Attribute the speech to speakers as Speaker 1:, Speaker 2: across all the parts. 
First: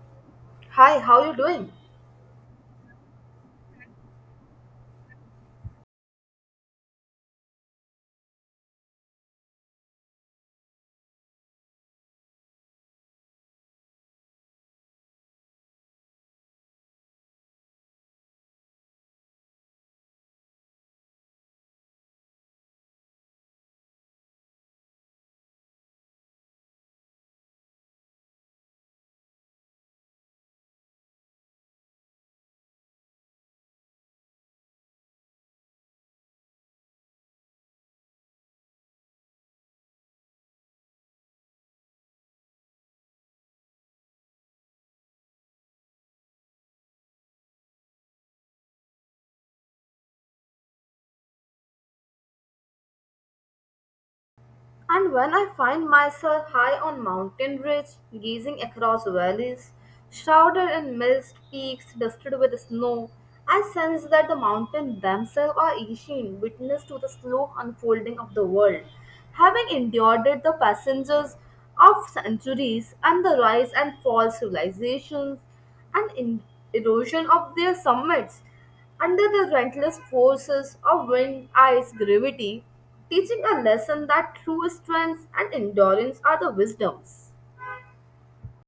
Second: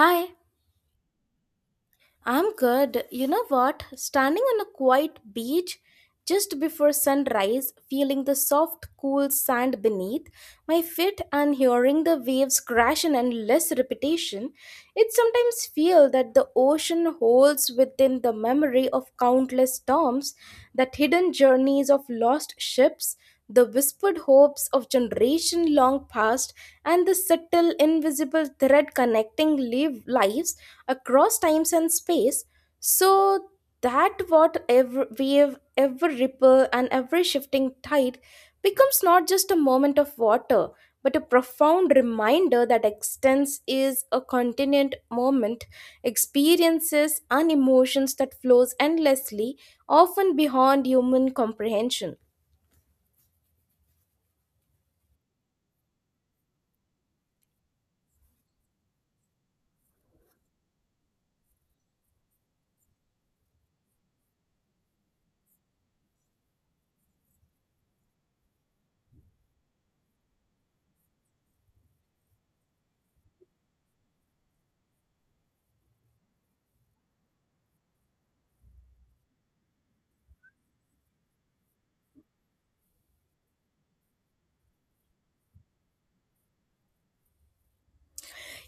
Speaker 1: Hi,
Speaker 2: Hi, how you doing?
Speaker 1: I'm good. You know what? Standing on a quiet beach just before sunrise, feeling the soft, cool sand beneath my feet and hearing the waves crash in endless repetition, it sometimes feels that the ocean holds within the memory of countless storms, that hidden journeys of lost ships, the whispered hopes of generation long past, and the subtle invisible thread connecting live lives across times and space, so that what every wave, every ripple, and every shifting tide becomes not just a moment of water, but a profound reminder that existence is a continuant moment, experiences and emotions that flows endlessly, often beyond human comprehension.
Speaker 2: And when I find myself high on mountain ridge, gazing across valleys, shrouded in mist, peaks dusted with snow, I sense that the mountains themselves are ancient, witness to the slow unfolding of the world, having endured it, the passengers of centuries and the rise and fall civilizations, and in erosion of their summits under the relentless forces of wind, ice, gravity, teaching a lesson that true strength and endurance are the wisdoms.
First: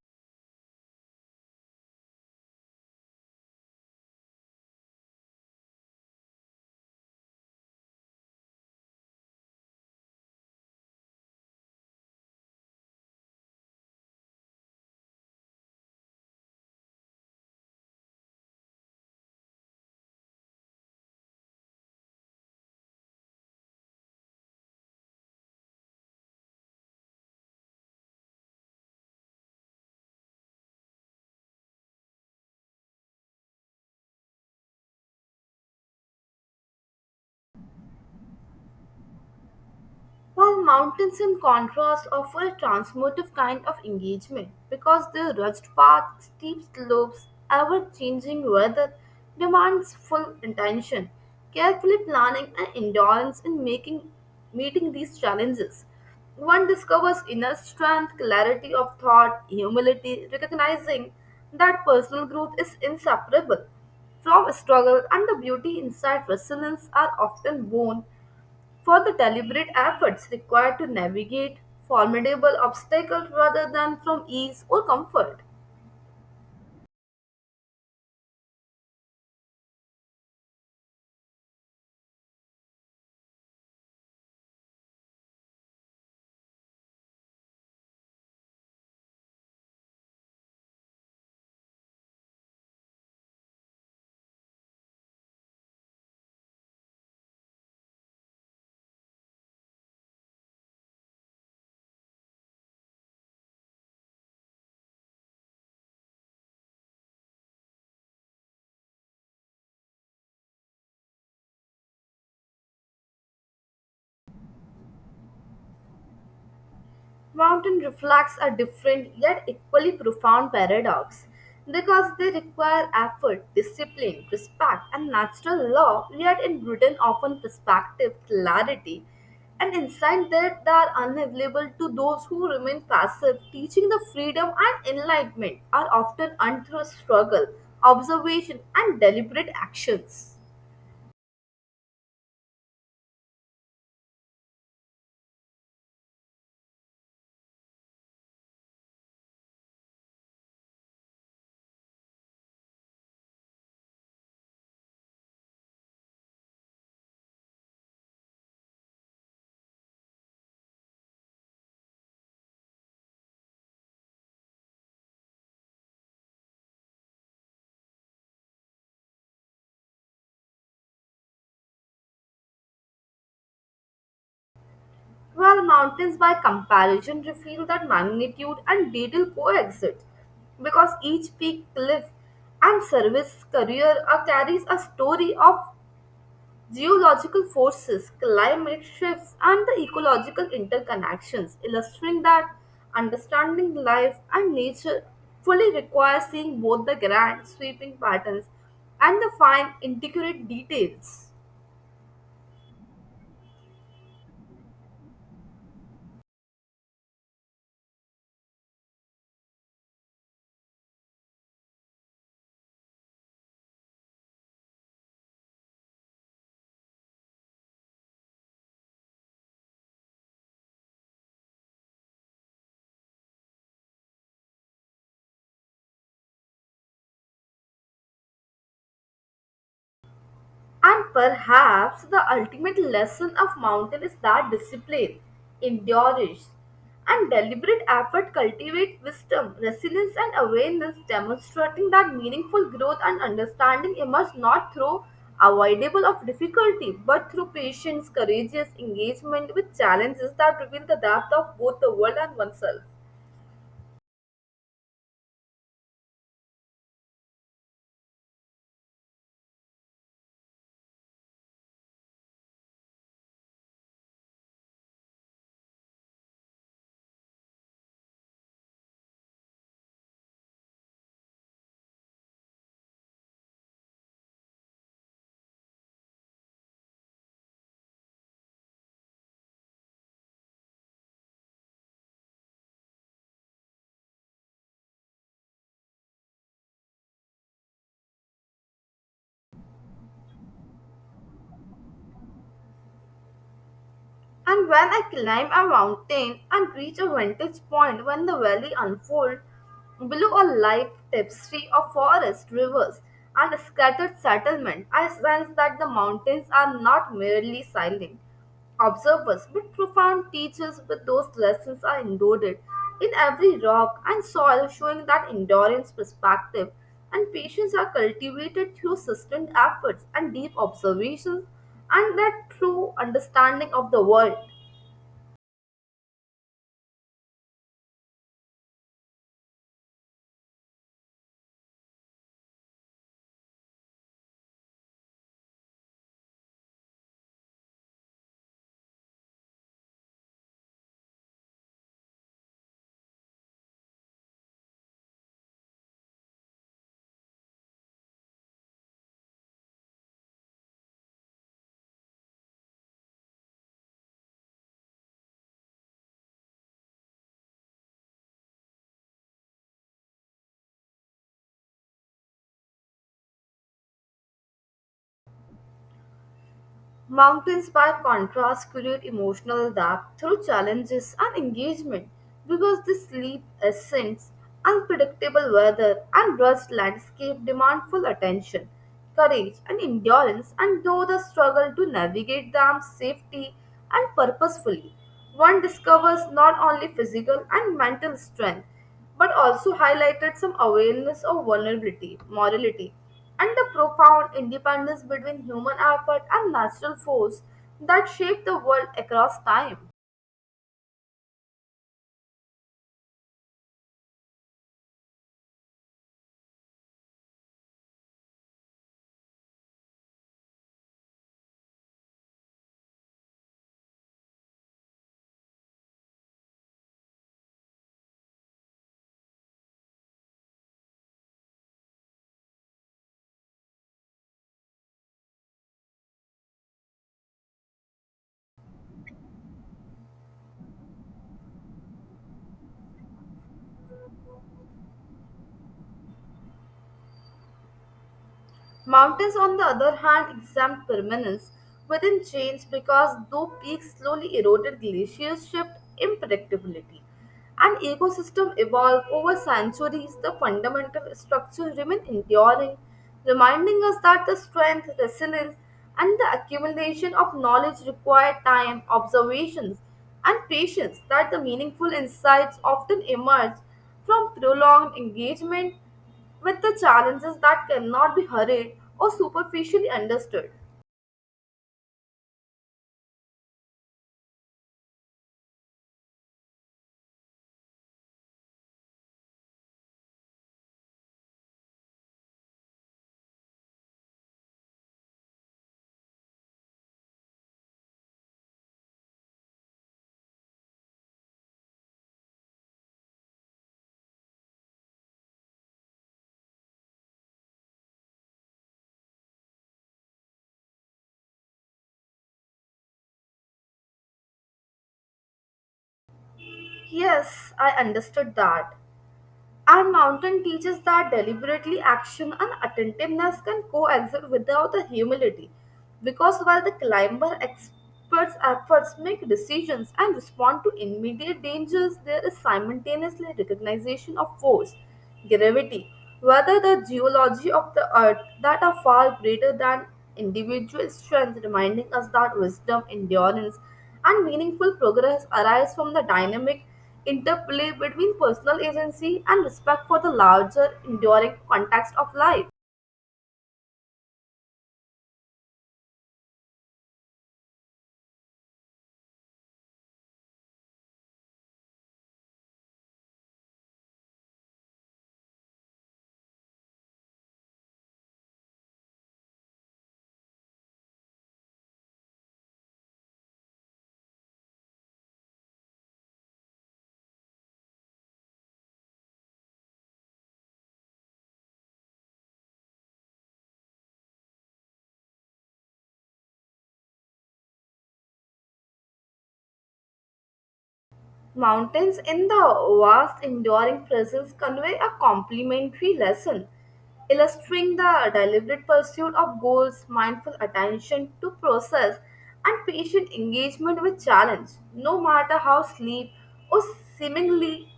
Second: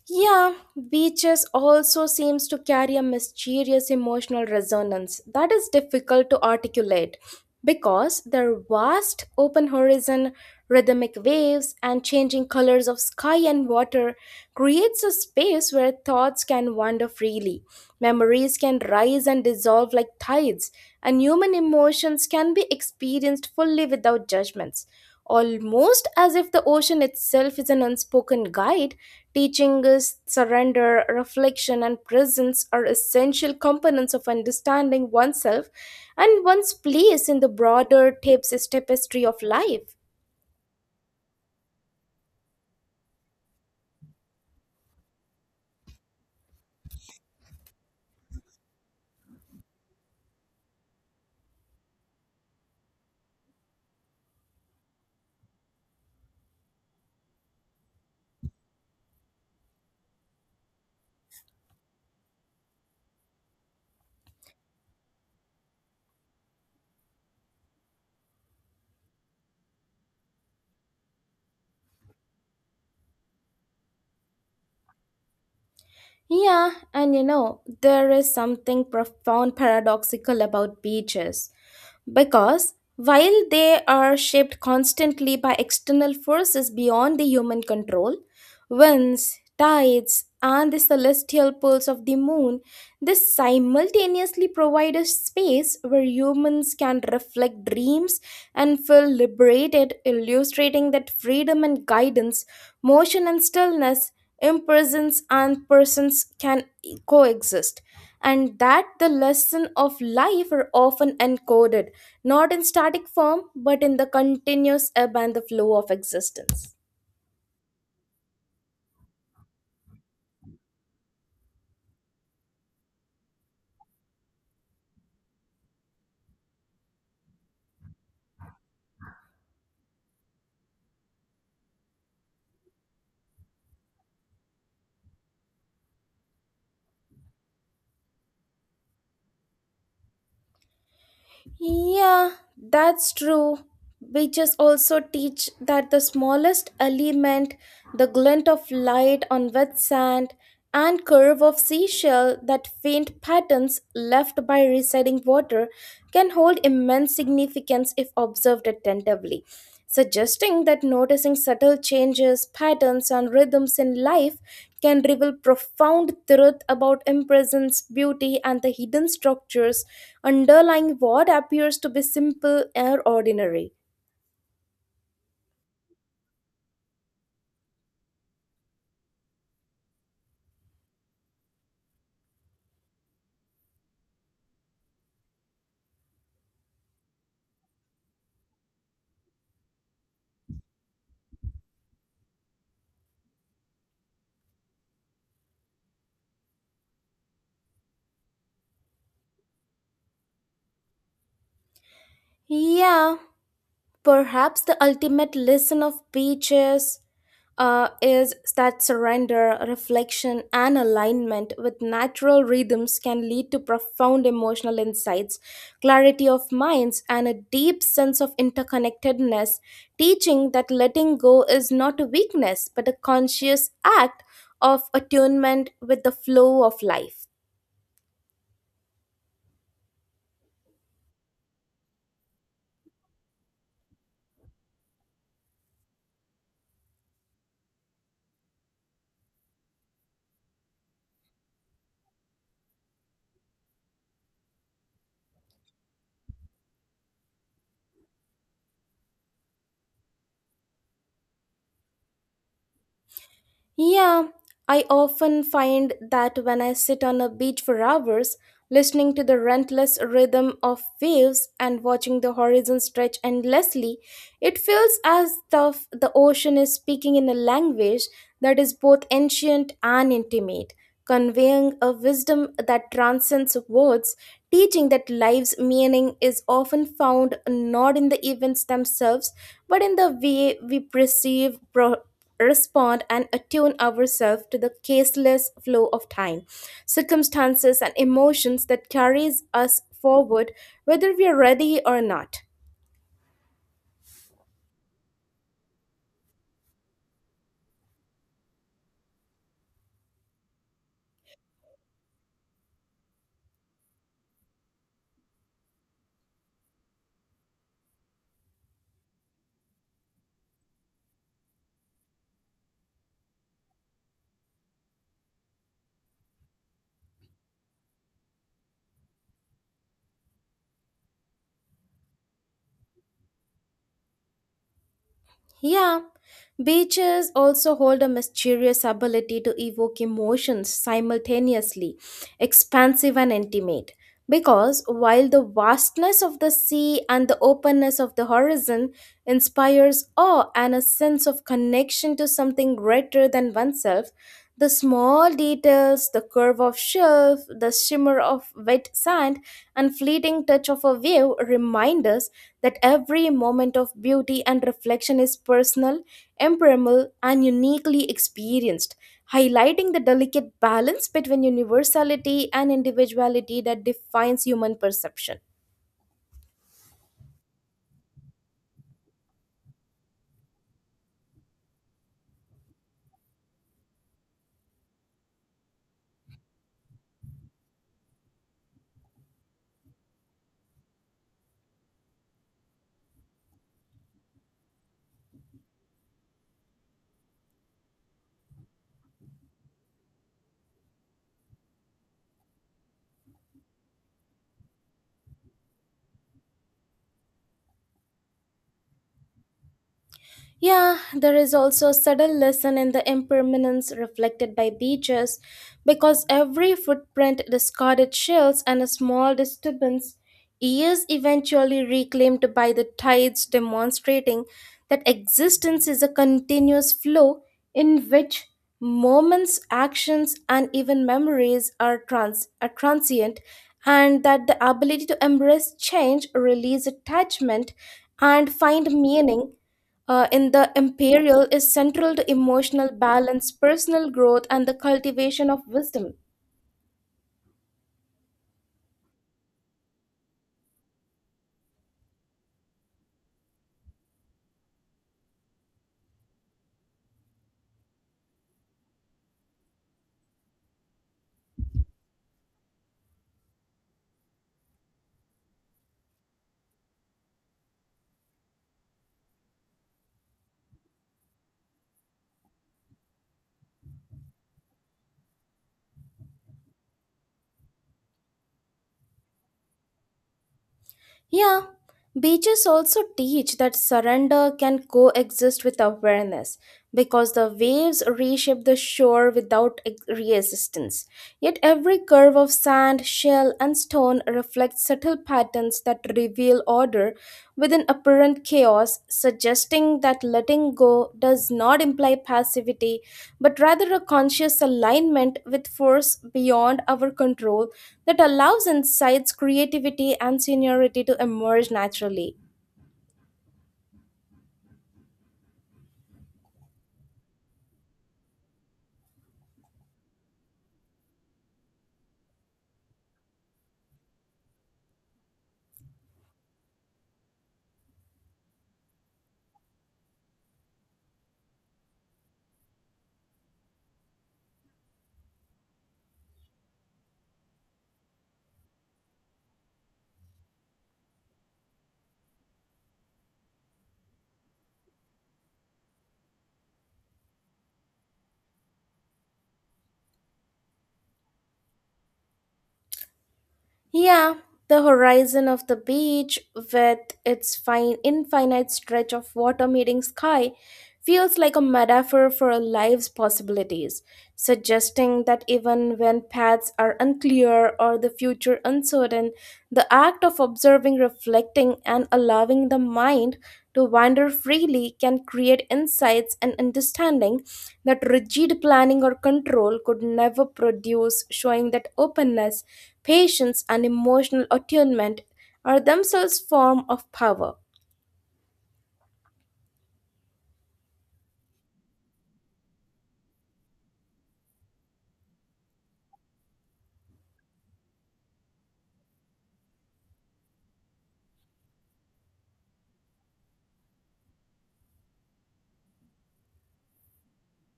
Speaker 1: Yeah, beaches also seems to carry a mysterious emotional resonance that is difficult to articulate because their vast open horizon, rhythmic waves, and changing colors of sky and water creates a space where thoughts can wander freely. Memories can rise and dissolve like tides, and human emotions can be experienced fully without judgments, almost as if the ocean itself is an unspoken guide, teaching us surrender, reflection, and presence are essential components of understanding oneself and one's place in the broader tapes tapestry of life.
Speaker 2: While mountains, in contrast, offer a transformative kind of engagement because their rugged paths, steep slopes, ever changing weather demands full attention, carefully planning, and endurance in making meeting these challenges. One discovers inner strength, clarity of thought, humility, recognizing that personal growth is inseparable from struggle, and the beauty inside resilience are often born for the deliberate efforts required to navigate formidable obstacles rather than from ease or comfort.
Speaker 1: Yeah, and you know, there is something profound paradoxical about beaches. Because while they are shaped constantly by external forces beyond the human control, winds, tides, and the celestial pulse of the moon, they simultaneously provide a space where humans can reflect dreams and feel liberated, illustrating that freedom and guidance, motion and stillness, impersons and persons can e-, coexist, and that the lesson of life are often encoded not in static form but in the continuous ebb and the flow of existence.
Speaker 2: Mountain reflects a different yet equally profound paradox, because they require effort, discipline, respect, and natural law, yet in Britain often perspective, clarity, and insight that they are unavailable to those who remain passive, teaching the freedom and enlightenment are often earned through struggle, observation, and deliberate actions.
Speaker 1: Yeah, that's true. Witches also teach that the smallest element, the glint of light on wet sand and curve of seashell, that faint patterns left by receding water can hold immense significance if observed attentively, suggesting that noticing subtle changes, patterns, and rhythms in life can reveal profound truth about impressions, beauty, and the hidden structures underlying what appears to be simple or ordinary.
Speaker 2: While mountains, by comparison, reveal that magnitude and detail coexist because each peak, cliff, and service career are- carries a story of geological forces, climate shifts, and the ecological interconnections, illustrating that understanding life and nature fully requires seeing both the grand sweeping patterns and the fine intricate details.
Speaker 1: Yeah, perhaps the ultimate lesson of beaches is that surrender, reflection, and alignment with natural rhythms can lead to profound emotional insights, clarity of minds, and a deep sense of interconnectedness, teaching that letting go is not a weakness but a conscious act of attunement with the flow of life.
Speaker 2: And perhaps the ultimate lesson of mountain is that discipline, endurance, and deliberate effort cultivate wisdom, resilience, and awareness, demonstrating that meaningful growth and understanding emerge not through avoidable of difficulty, but through patience, courageous engagement with challenges that reveal the depth of both the world and oneself.
Speaker 1: Yeah, I often find that when I sit on a beach for hours, listening to the relentless rhythm of waves and watching the horizon stretch endlessly, it feels as though the ocean is speaking in a language that is both ancient and intimate, conveying a wisdom that transcends words, teaching that life's meaning is often found not in the events themselves, but in the way we perceive, respond, and attune ourselves to the caseless flow of time, circumstances, and emotions that carries us forward, whether we are ready or not.
Speaker 2: And when I climb a mountain and reach a vantage point when the valley unfolds, below a light tapestry of forest, rivers, and scattered settlement, I sense that the mountains are not merely silent observers but profound teachers with those lessons are endured in every rock and soil showing that endurance perspective and patience are cultivated through sustained efforts and deep observations and that true understanding of the world.
Speaker 1: Yeah, beaches also hold a mysterious ability to evoke emotions simultaneously, expansive and intimate. Because while the vastness of the sea and the openness of the horizon inspires awe and a sense of connection to something greater than oneself, the small details, the curve of shelf, the shimmer of wet sand, and fleeting touch of a wave remind us that every moment of beauty and reflection is personal, impermeable, and uniquely experienced, highlighting the delicate balance between universality and individuality that defines human perception.
Speaker 2: Mountains, by contrast, create emotional depth through challenges and engagement because the sleep ascents, unpredictable weather, and rust landscape demand full attention, courage, and endurance, and though the struggle to navigate them safely and purposefully. One discovers not only physical and mental strength but also highlighted some awareness of vulnerability, morality, and the profound independence between human effort and natural force that shape the world across time.
Speaker 1: Yeah, there is also a subtle lesson in the impermanence reflected by beaches because every footprint, discarded shells, and a small disturbance is eventually reclaimed by the tides, demonstrating that existence is a continuous flow in which moments, actions, and even memories are, are transient, and that the ability to embrace change, release attachment, and find meaning in the imperial is central to emotional balance, personal growth, and the cultivation of wisdom.
Speaker 2: Mountains, on the other hand, exempt permanence within change because though peaks slowly eroded, glaciers shift impredictability. An ecosystem evolved over centuries, the fundamental structure remain enduring, reminding us that the strength, resilience, and the accumulation of knowledge require time, observations, and patience that the meaningful insights often emerge from prolonged engagement with the challenges that cannot be hurried or superficially understood.
Speaker 1: Yeah, beaches also teach that surrender can coexist with awareness, because the waves reshape the shore without resistance. Yet every curve of sand, shell, and stone reflects subtle patterns that reveal order within apparent chaos, suggesting that letting go does not imply passivity but rather a conscious alignment with force beyond our control that allows insights, creativity, and seniority to emerge naturally.
Speaker 2: Yes, I understood that. And Mountain teaches that deliberately action and attentiveness can coexist without the humility, because while the climber experts' efforts make decisions and respond to immediate dangers, there is simultaneously recognition of force gravity, whether the geology of the earth that are far greater than individual strength, reminding us that wisdom, endurance, and meaningful progress arise from the dynamic interplay between personal agency and respect for the larger, enduring context of life.
Speaker 1: Yeah, the horizon of the beach, with its fine infinite stretch of water meeting sky, feels like a metaphor for a life's possibilities, suggesting that even when paths are unclear or the future uncertain, the act of observing, reflecting, and allowing the mind to wander freely can create insights and understanding that rigid planning or control could never produce, showing that openness, patience, and emotional attunement are themselves forms of power.
Speaker 2: Mountains in the vast enduring presence convey a complementary lesson, illustrating the deliberate pursuit of goals, mindful attention to process, and patient engagement with challenge, no matter how sleep or seemingly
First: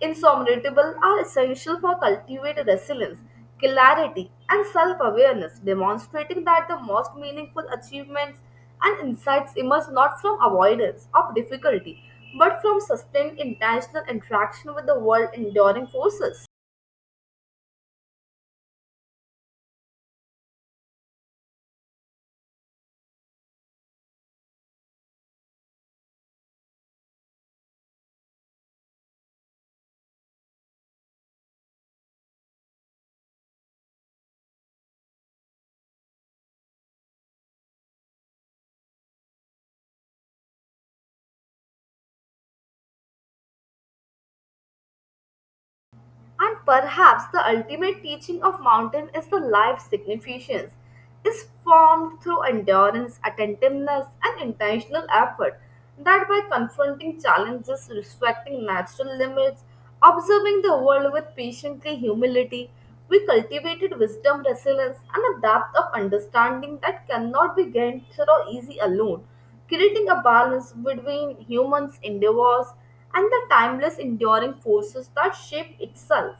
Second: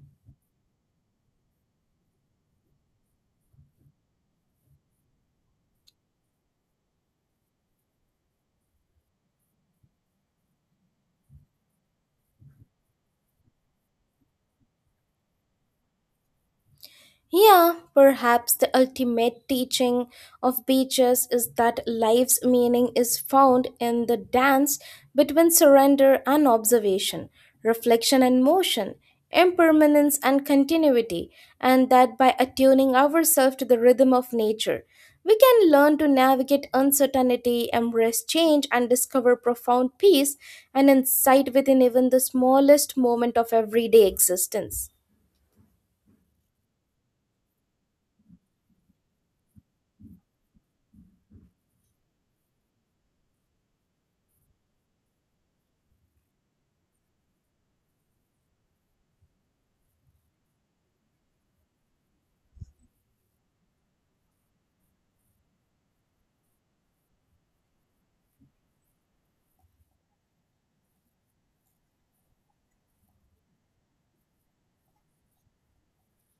Speaker 2: insurmountable are essential for cultivating resilience, clarity, and self awareness, demonstrating that the most meaningful achievements and insights emerge not from avoidance of difficulty but from sustained intentional interaction with the world enduring forces.
Speaker 1: Yeah, perhaps the ultimate teaching of beaches is that life's meaning is found in the dance between surrender and observation, reflection and motion, impermanence and continuity, and that by attuning ourselves to the rhythm of nature, we can learn to navigate uncertainty, embrace change, and discover profound peace and insight within even the smallest moment of everyday existence.
Speaker 2: And perhaps the ultimate teaching of mountain is the life significance is formed through endurance, attentiveness, and intentional effort, that by confronting challenges, respecting natural limits, observing the world with patiently humility, we cultivated wisdom, resilience, and a depth of understanding that cannot be gained through easy alone, creating a balance between humans' endeavors and the timeless enduring forces that shape itself.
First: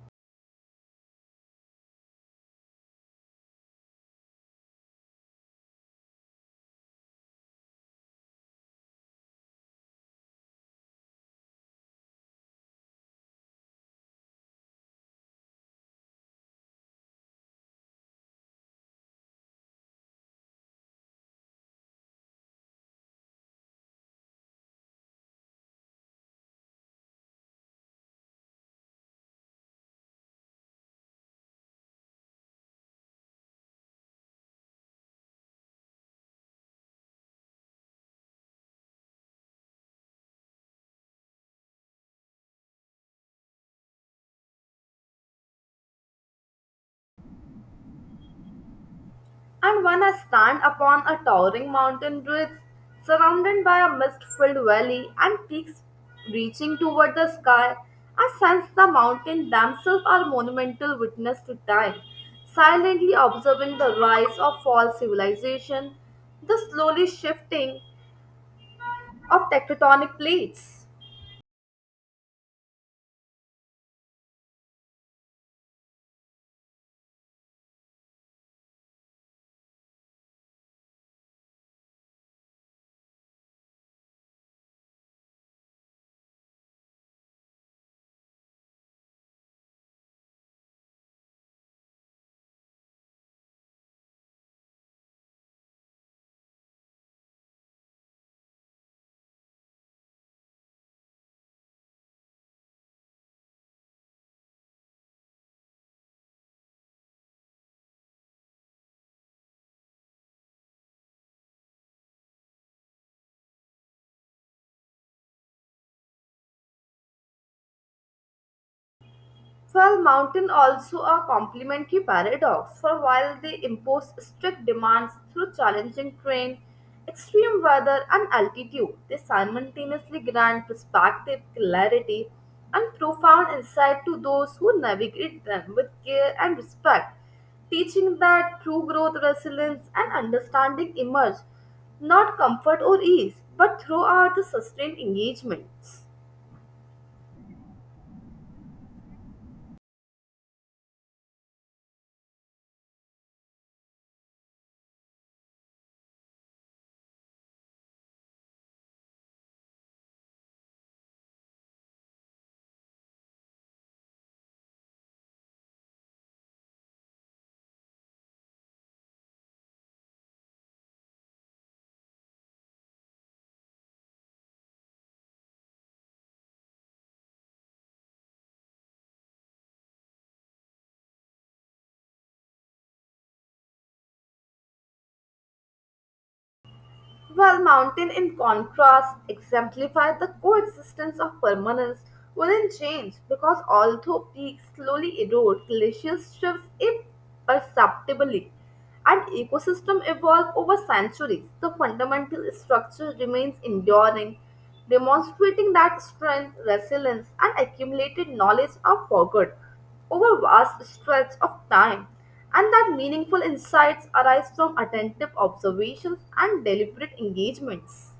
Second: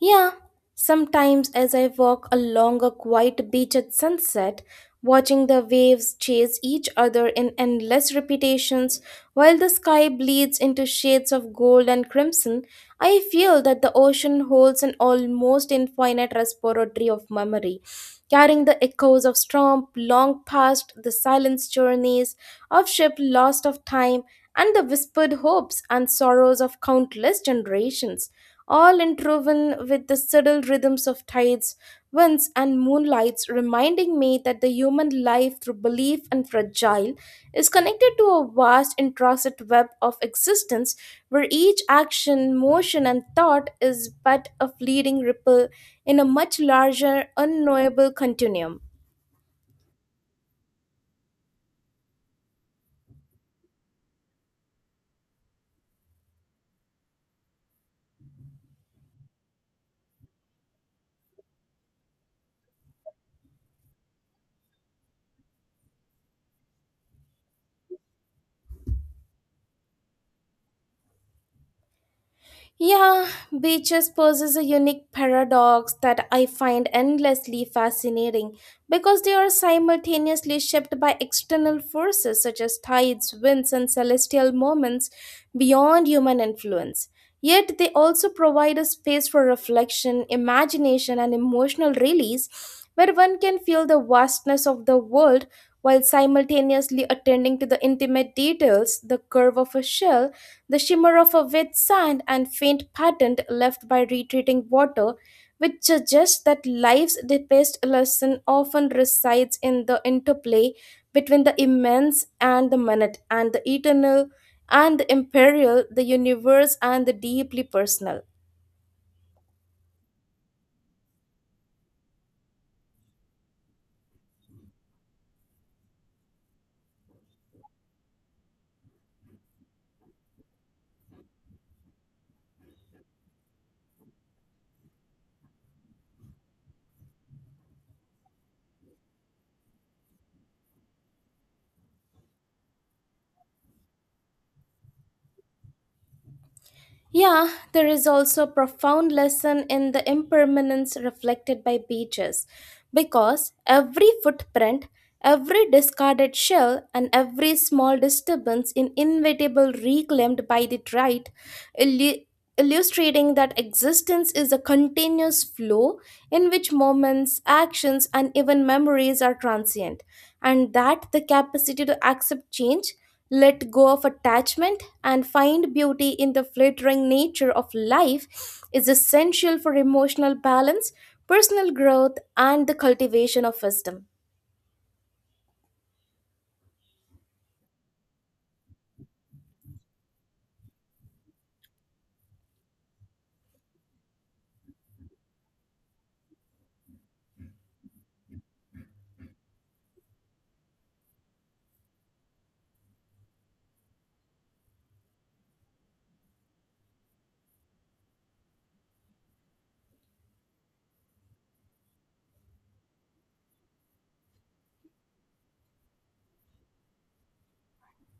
Speaker 1: Yeah, sometimes as I walk along a quiet beach at sunset, watching the waves chase each other in endless repetitions while the sky bleeds into shades of gold and crimson, I feel that the ocean holds an almost infinite repository of memory, carrying the echoes of storm long past, the silence journeys of ship lost of time, and the whispered hopes and sorrows of countless generations, all interwoven with the subtle rhythms of tides, winds, and moonlights, it's reminding me that the human life, through belief and fragile, is connected to a vast, intricate web of existence where each action, motion, and thought is but a fleeting ripple in a much larger, unknowable continuum.
Speaker 2: And when I stand upon a towering mountain ridge, surrounded by a mist filled valley and peaks reaching toward the sky, I sense the mountains themselves are monumental witness to time, silently observing the rise of fall civilization, the slowly shifting of tectonic plates.
Speaker 1: Yeah, beaches possess a unique paradox that I find endlessly fascinating because they are simultaneously shaped by external forces such as tides, winds, and celestial moments beyond human influence. Yet they also provide a space for reflection, imagination, and emotional release, where one can feel the vastness of the world while simultaneously attending to the intimate details, the curve of a shell, the shimmer of a wet sand, and faint pattern left by retreating water, which suggests that life's deepest lesson often resides in the interplay between the immense and the minute, and the eternal and the imperial, the universe and the deeply personal.
Speaker 2: Well, mountain also a complementary paradox, for while they impose strict demands through challenging terrain, extreme weather, and altitude, they simultaneously grant perspective, clarity, and profound insight to those who navigate them with care and respect, teaching that true growth, resilience, and understanding emerge not comfort or ease, but throughout the sustained engagements.
Speaker 1: Yeah, there is also a profound lesson in the impermanence reflected by beaches because every footprint, every discarded shell, and every small disturbance is inevitable reclaimed by the tide, illustrating that existence is a continuous flow in which moments, actions, and even memories are transient, and that the capacity to accept change, let go of attachment, and find beauty in the flittering nature of life is essential for emotional balance, personal growth, and the cultivation of wisdom.
Speaker 2: While mountain, in contrast, exemplify the coexistence of permanence within change because although peaks slowly erode, glaciers shifts imperceptibly, and ecosystem evolve over centuries, the fundamental structure remains enduring, demonstrating that strength, resilience, and accumulated knowledge are forgot over vast stretches of time and that meaningful insights arise from attentive observations and deliberate engagements.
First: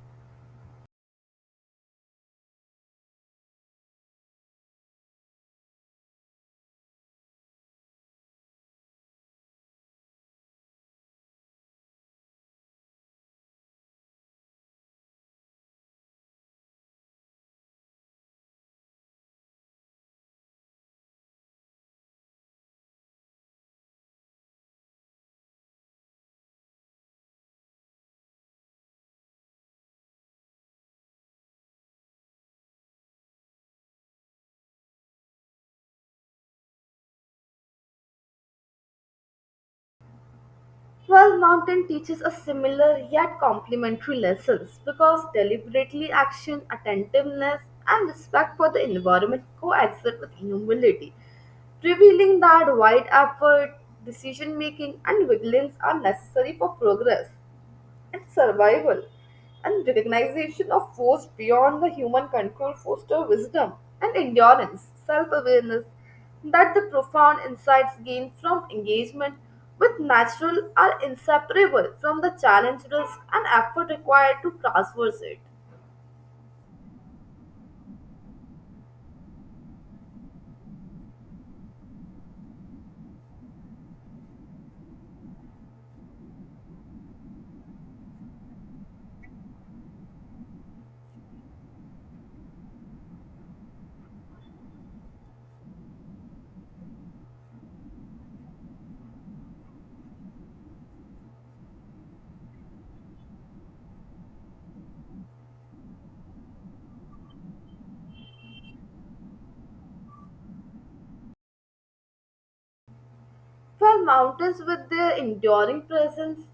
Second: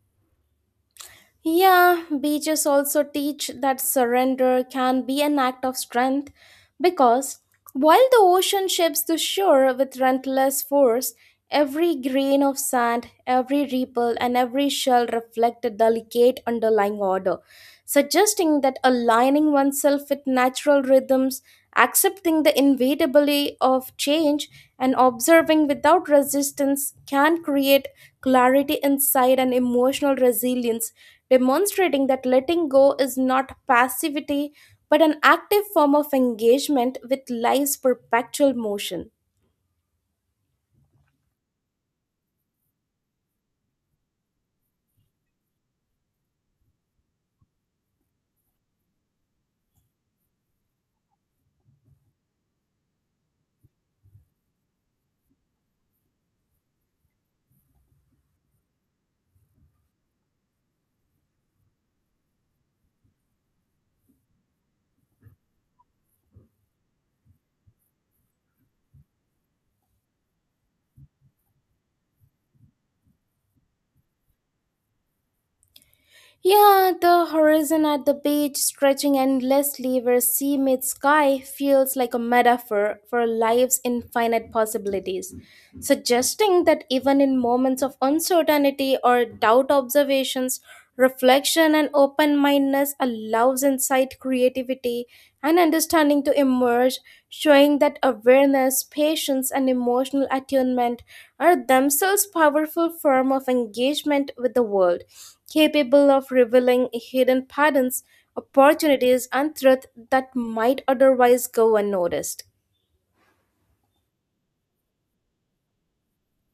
Speaker 1: Yeah, beaches also teach that surrender can be an act of strength because while the ocean shapes the shore with relentless force, every grain of sand, every ripple, and every shell reflect a delicate underlying order, suggesting that aligning oneself with natural rhythms, accepting the inevitability of change, and observing without resistance can create clarity inside and emotional resilience, demonstrating that letting go is not passivity but an active form of engagement with life's perpetual motion.
Speaker 2: Well, Mountain teaches us similar yet complementary lessons because deliberately action, attentiveness, and respect for the environment coexist with humility, revealing that wide effort, decision making, and vigilance are necessary for progress and survival, and recognition of force beyond the human control foster wisdom and endurance self-awareness that the profound insights gained from engagement with natural are inseparable from the challenge risk and effort required to traverse it.
Speaker 1: Yeah, the horizon at the beach stretching endlessly where sea meets sky feels like a metaphor for life's infinite possibilities, suggesting that even in moments of uncertainty or doubt, observations, reflection, and open-mindedness allows insight, creativity, and understanding to emerge, showing that awareness, patience, and emotional attunement are themselves powerful form of engagement with the world, capable of revealing hidden patterns, opportunities, and threats that might otherwise go unnoticed.
Speaker 2: While mountains, with their enduring presence,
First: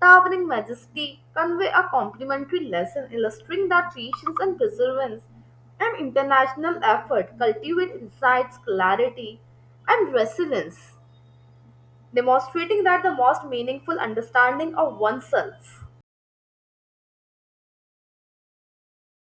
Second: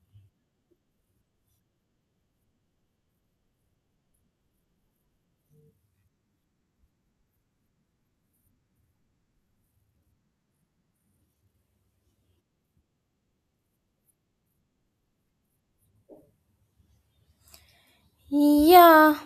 Speaker 2: towering majesty, convey a complementary lesson illustrating that patience and perseverance and international effort cultivate insights, clarity, and resilience, demonstrating that the most meaningful understanding of oneself.
Speaker 1: Yeah,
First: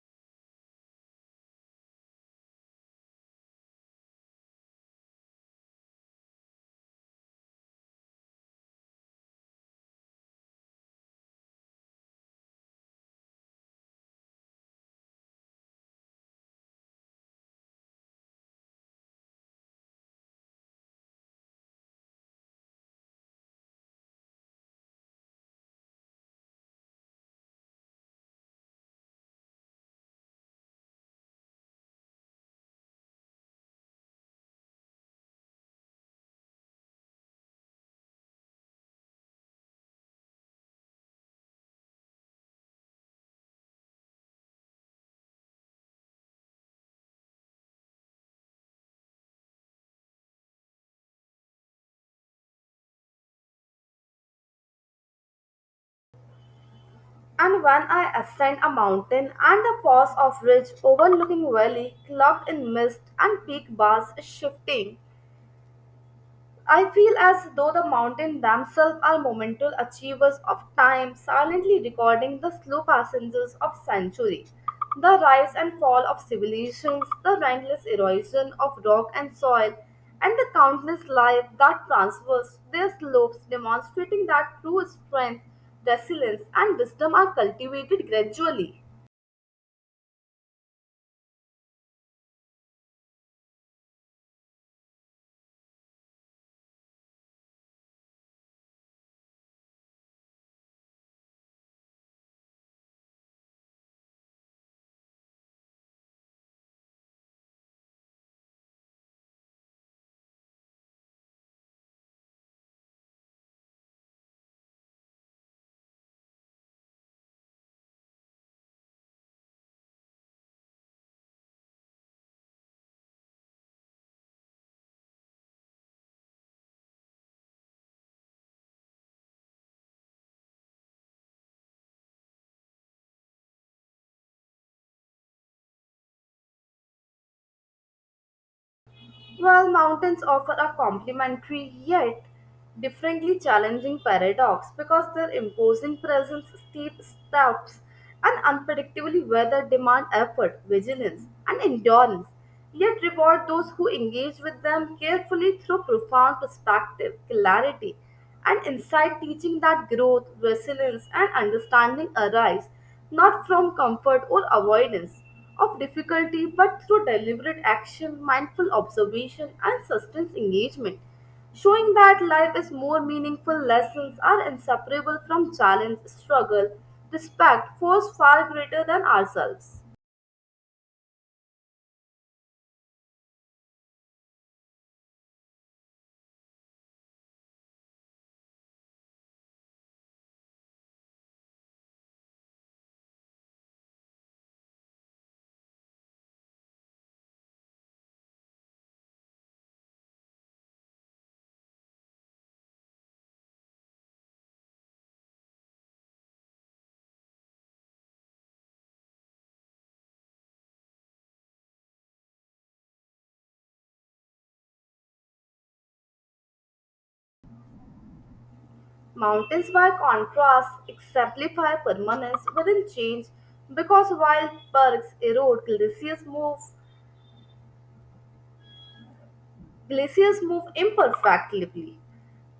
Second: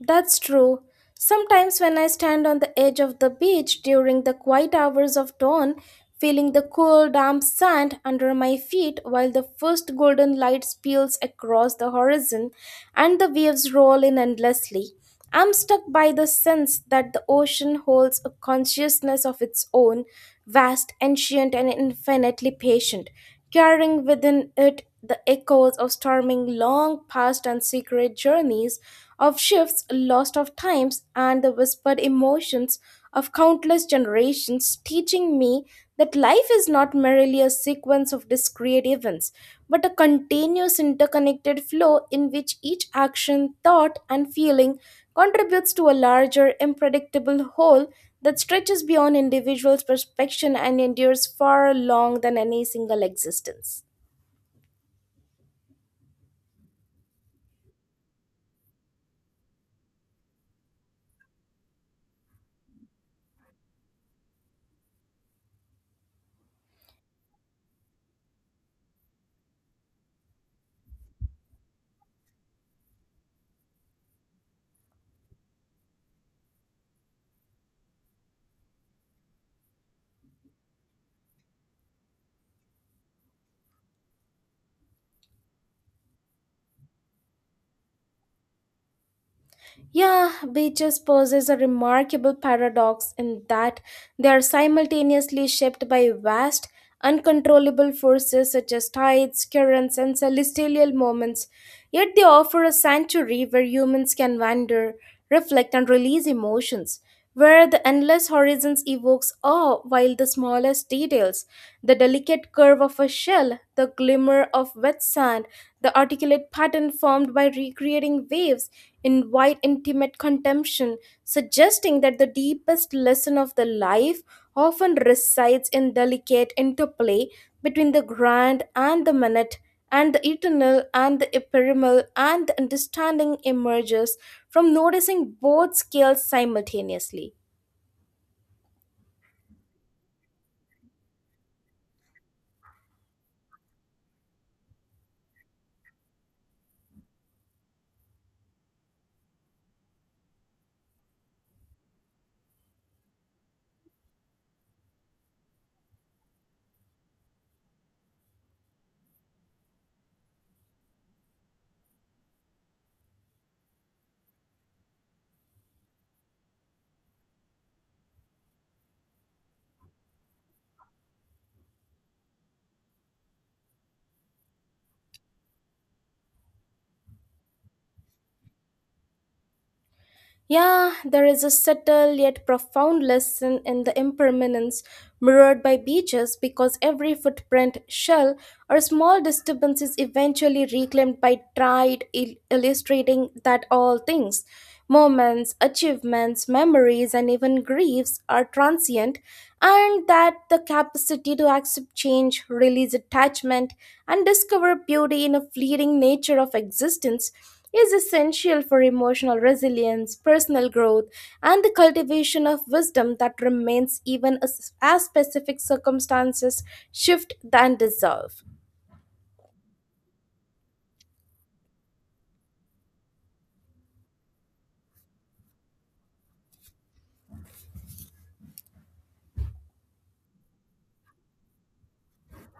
Speaker 1: that's true. Sometimes when I stand on the edge of the beach during the quiet hours of dawn, feeling the cool, damp sand under my feet while the first golden light spills across the horizon and the waves roll in endlessly, I'm stuck by the sense that the ocean holds a consciousness of its own, vast, ancient, and infinitely patient, carrying within it the echoes of storming long past and secret journeys, of shifts lost of times, and the whispered emotions of countless generations, teaching me that life is not merely a sequence of discrete events, but a continuous interconnected flow in which each action, thought, and feeling contributes to a larger, unpredictable whole that stretches beyond individuals' perception and endures far along than any single existence.
Speaker 2: And when I ascend a mountain and a pass of ridge overlooking valley cloaked in mist and peak bars is shifting, I feel as though the mountains themselves are monumental achievers of time, silently recording the slow passengers of centuries, the rise and fall of civilizations, the relentless erosion of rock and soil, and the countless lives that traverse their slopes, demonstrating that true strength, resilience, and wisdom are cultivated gradually.
Speaker 1: Yeah, beaches poses a remarkable paradox in that they are simultaneously shaped by vast, uncontrollable forces such as tides, currents, and celestial moments, yet they offer a sanctuary where humans can wander, reflect, and release emotions where the endless horizons evokes awe while the smallest details, the delicate curve of a shell, the glimmer of wet sand, the articulate pattern formed by recreating waves in wide intimate contemplation, suggesting that the deepest lesson of the life often resides in delicate interplay between the grand and the minute and the eternal and the ephemeral, and the understanding emerges from noticing both scales simultaneously.
Speaker 2: While mountains offer a complementary yet differently challenging paradox because their imposing presence, steep steps, and unpredictably weather demand effort, vigilance, and endurance, yet reward those who engage with them carefully through profound perspective, clarity, and insight teaching that growth, resilience, and understanding arise not from comfort or avoidance of difficulty but through deliberate action, mindful observation, and sustained engagement, showing that life is more meaningful. Lessons are inseparable from challenge, struggle, respect, force far greater than ourselves.
Speaker 1: Yeah, there is a subtle yet profound lesson in the impermanence mirrored by beaches because every footprint, shell, or small disturbance is eventually reclaimed by tide, illustrating that all things, moments, achievements, memories, and even griefs are transient, and that the capacity to accept change, release attachment, and discover beauty in a fleeting nature of existence is essential for emotional resilience, personal growth, and the cultivation of wisdom that remains even as specific circumstances shift than dissolve.
Speaker 2: Mountains, by contrast, exemplify permanence within change because while bergs erode, glaciers move imperfectly,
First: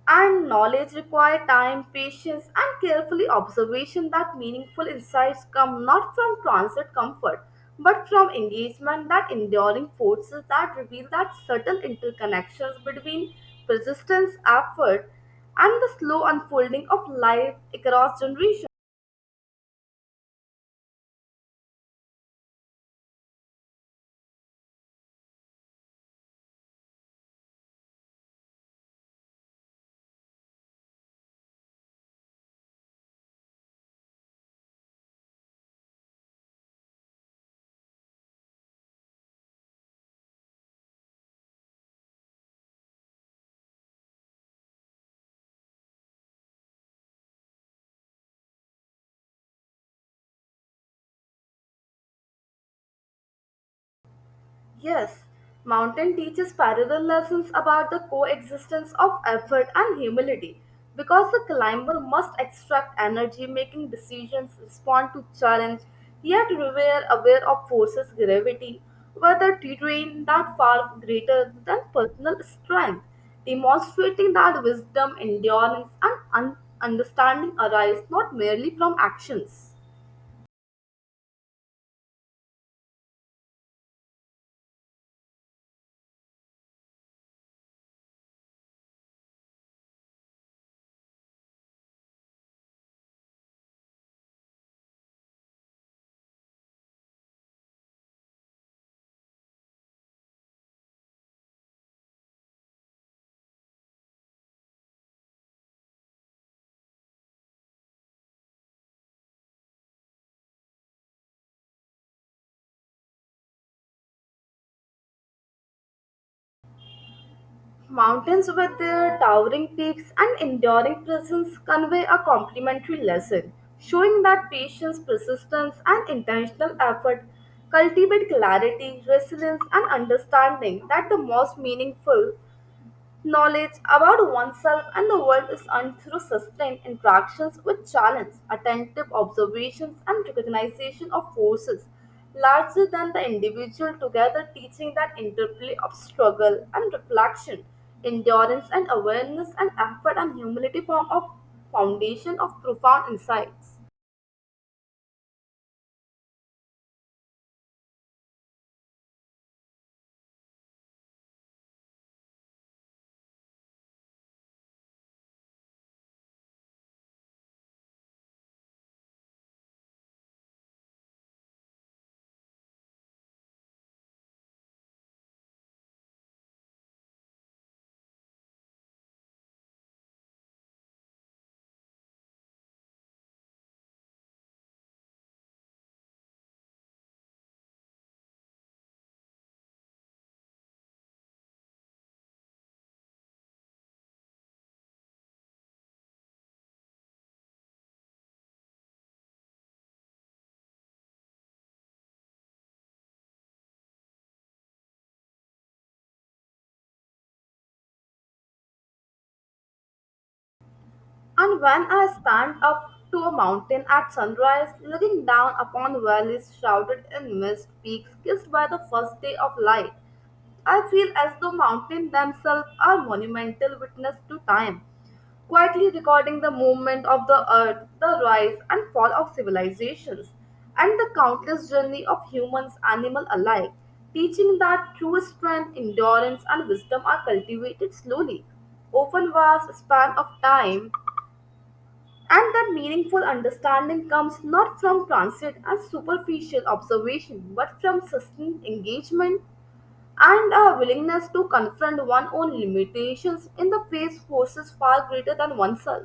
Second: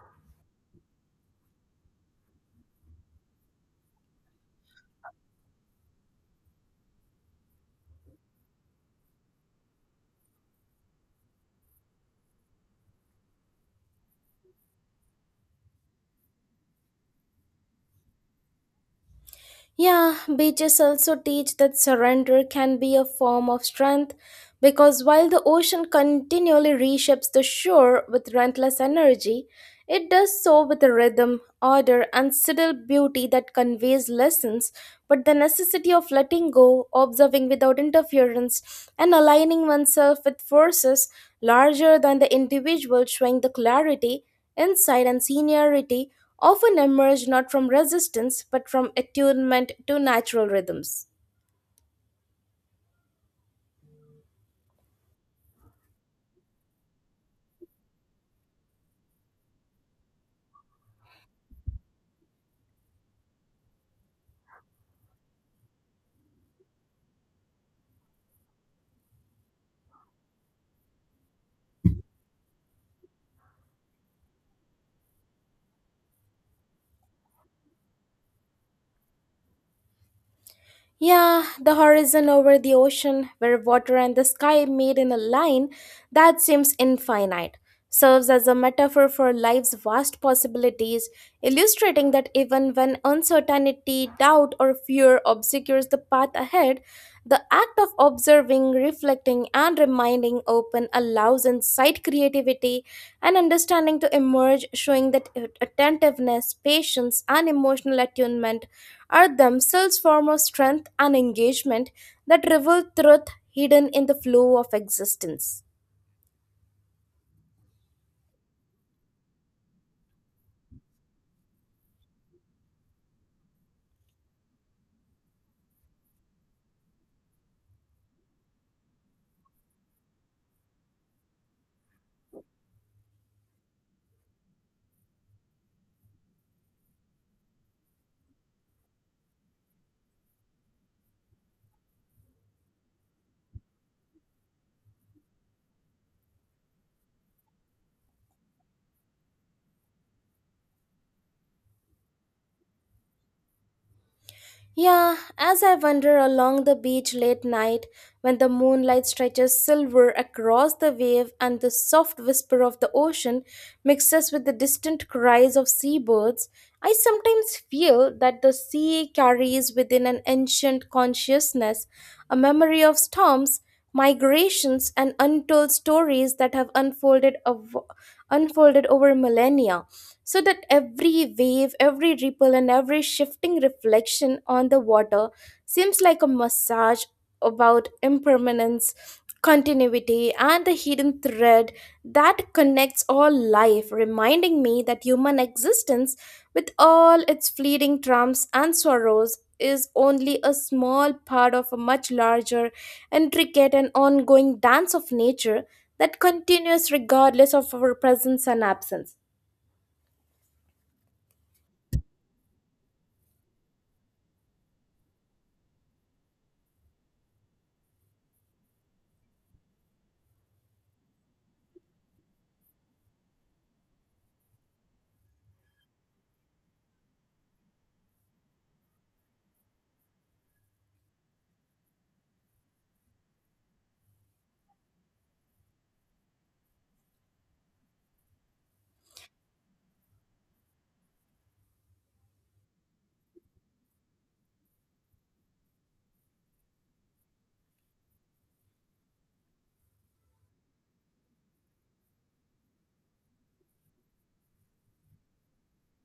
Speaker 2: and knowledge requires time, patience, and carefully observation that meaningful insights come not from transit comfort, but from engagement that enduring forces that reveal that subtle interconnections between persistence, effort, and the slow unfolding of life across generations.
Speaker 1: Yeah, beaches also teach that surrender can be a form of strength because while the ocean continually reshapes the shore with relentless energy, it does so with a rhythm, order, and subtle beauty that conveys lessons, but the necessity of letting go, observing without interference, and aligning oneself with forces larger than the individual showing the clarity, insight, and seniority often emerge not from resistance but from attunement to natural rhythms.
Speaker 2: Yes, Mountain teaches parallel lessons about the coexistence of effort and humility because the climber must extract energy, making decisions, respond to challenge, yet remain aware of forces gravity, whether terrain that far greater than personal strength, demonstrating that wisdom, endurance, and understanding arise not merely from actions.
Speaker 1: Yeah, the horizon over the ocean, where water and the sky meet in a line that seems infinite, serves as a metaphor for life's vast possibilities, illustrating that even when uncertainty, doubt, or fear obscures the path ahead, the act of observing, reflecting, and reminding open allows insight, creativity, and understanding to emerge, showing that attentiveness, patience, and emotional attunement are themselves forms of strength and engagement that reveal truth hidden in the flow of existence.
Speaker 2: Mountains with their towering peaks and enduring presence convey a complementary lesson, showing that patience, persistence, and intentional effort cultivate clarity, resilience, and understanding that the most meaningful knowledge about oneself and the world is earned through sustained interactions with challenge, attentive observations, and recognition of forces larger than the individual, together teaching that interplay of struggle and reflection, endurance and awareness, and effort and humility form a foundation of profound insights.
Speaker 1: Yeah, as I wander along the beach late night, when the moonlight stretches silver across the wave and the soft whisper of the ocean mixes with the distant cries of seabirds, I sometimes feel that the sea carries within an ancient consciousness, a memory of storms, migrations, and untold stories that have unfolded over millennia. So that every wave, every ripple, and every shifting reflection on the water seems like a massage about impermanence, continuity, and the hidden thread that connects all life, reminding me that human existence, with all its fleeting triumphs and sorrows, is only a small part of a much larger, intricate, and ongoing dance of nature that continues regardless of our presence and absence.
Speaker 2: And when I stand up to a mountain at sunrise, looking down upon valleys shrouded in mist, peaks kissed by the first day of light, I feel as though mountains themselves are monumental witness to time, quietly recording the movement of the earth, the rise and fall of civilizations, and the countless journey of humans, animal alike, teaching that true strength, endurance, and wisdom are cultivated slowly, over vast span of time, and that meaningful understanding comes not from transit and superficial observation, but from sustained engagement and a willingness to confront one's own limitations in the face forces far greater than oneself.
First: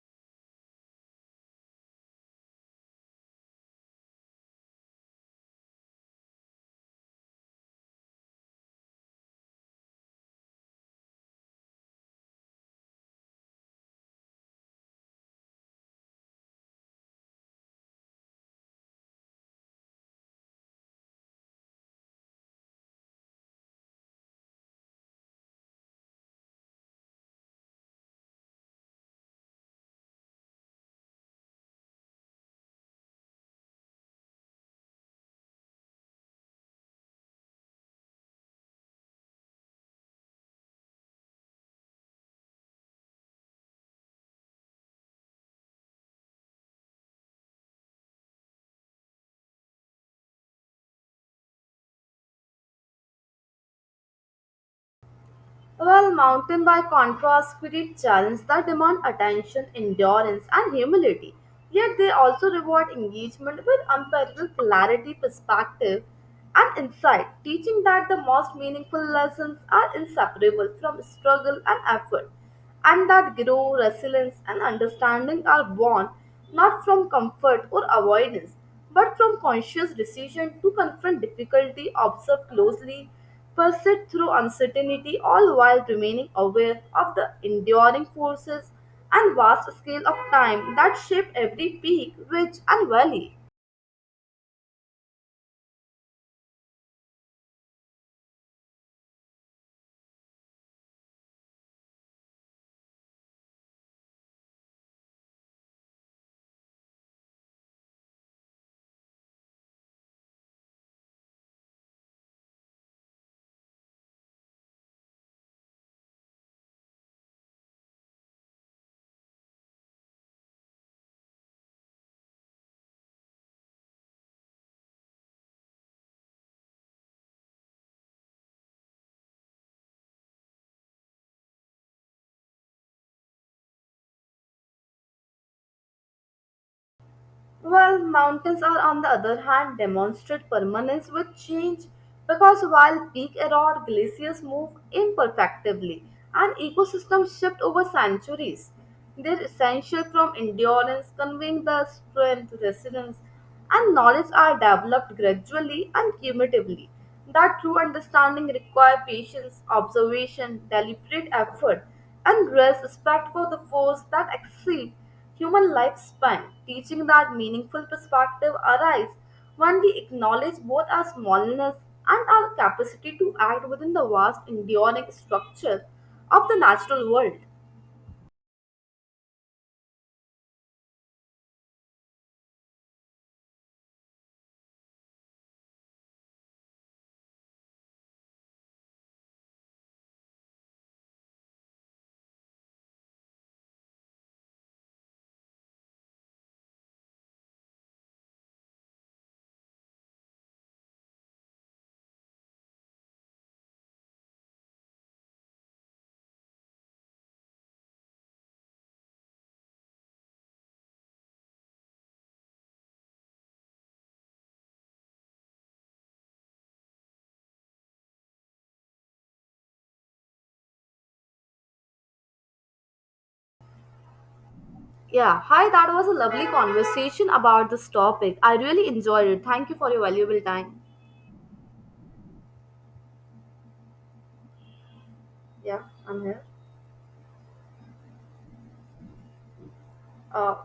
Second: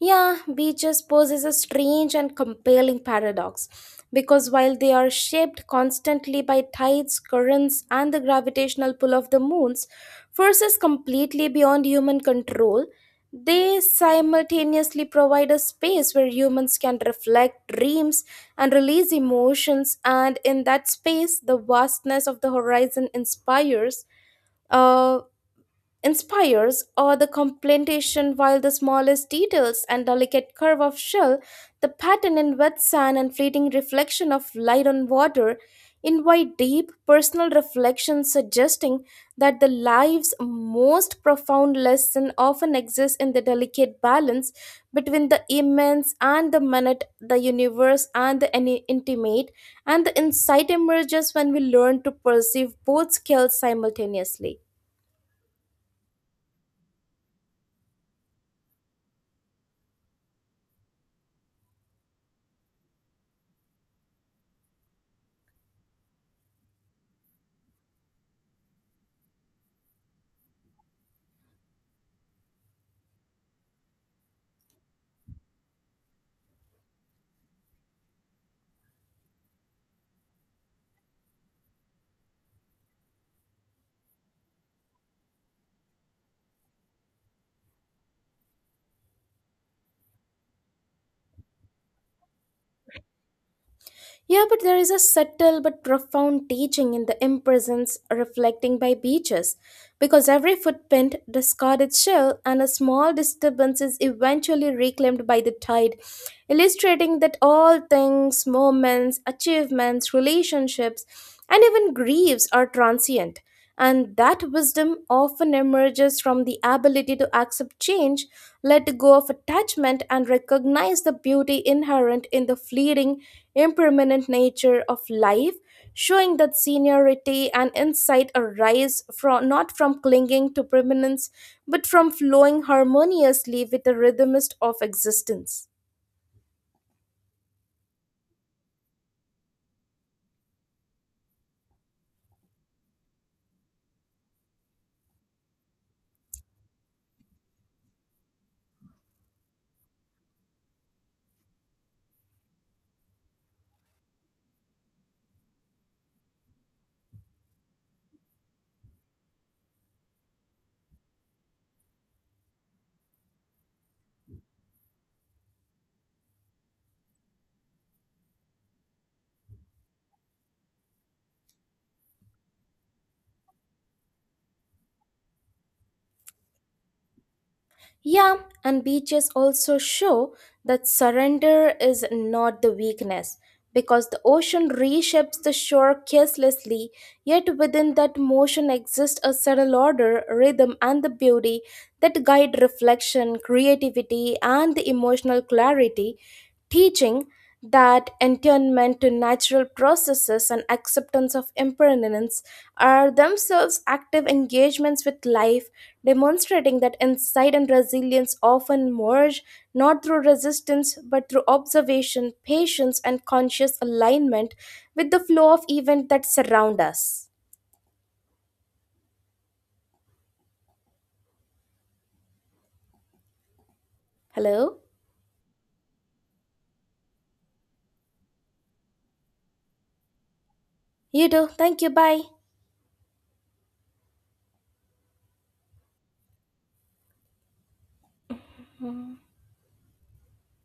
Speaker 1: Yeah, beaches poses a strange and compelling paradox because while they are shaped constantly by tides, currents, and the gravitational pull of the moon's forces completely beyond human control, they simultaneously provide a space where humans can reflect dreams and release emotions, and in that space, the vastness of the horizon inspires. uh, Inspires or the complementation, while the smallest details and delicate curve of shell, the pattern in wet sand, and fleeting reflection of light on water invite deep personal reflection, suggesting that the life's most profound lesson often exists in the delicate balance between the immense and the minute, the universe and the intimate, and the insight emerges when we learn to perceive both scales simultaneously.
Speaker 2: Well, mountain by contrast, spirit challenge that demand attention, endurance, and humility. Yet they also reward engagement with unparalleled clarity, perspective, and insight, teaching that the most meaningful lessons are inseparable from struggle and effort, and that growth, resilience, and understanding are born not from comfort or avoidance, but from conscious decision to confront difficulty, observe closely, persist through uncertainty, all while remaining aware of the enduring forces and vast scale of time that shape every peak, ridge, and valley.
Speaker 1: Yeah, but there is a subtle but profound teaching in the imprisons reflecting by beaches, because every footprint, discarded shell, and a small disturbance is eventually reclaimed by the tide, illustrating that all things, moments, achievements, relationships, and even griefs are transient. And that wisdom often emerges from the ability to accept change, let go of attachment, and recognize the beauty inherent in the fleeting, impermanent nature of life, showing that seniority and insight arise from, not from clinging to permanence, but from flowing harmoniously with the rhythmist of existence.
Speaker 2: Well, mountains are, on the other hand, demonstrate permanence with change because while peak erode, glaciers move imperfectively and ecosystems shift over centuries. They're essential from endurance, conveying the strength, resilience, and knowledge are developed gradually and cumulatively, that true understanding requires patience, observation, deliberate effort, and great respect for the force that exceed human lifespan, teaching that meaningful perspective arises when we acknowledge both our smallness and our capacity to act within the vast enduring structure of the natural world.
Speaker 1: Yeah, and beaches also show that surrender is not the weakness because the ocean reshapes the shore carelessly, yet within that motion exists a subtle order, rhythm, and the beauty that guide reflection, creativity, and the emotional clarity, teaching that attunement to natural processes and acceptance of impermanence are themselves active engagements with life, demonstrating that insight and resilience often merge not through resistance but through observation, patience, and conscious alignment with the flow of events that surround us. Hello?
Speaker 2: Yeah, hi, that was a lovely conversation about this topic. I really enjoyed it. Thank you for your valuable time.
Speaker 1: You too. Thank you. Bye.
Speaker 2: Yeah, I'm here. Uh,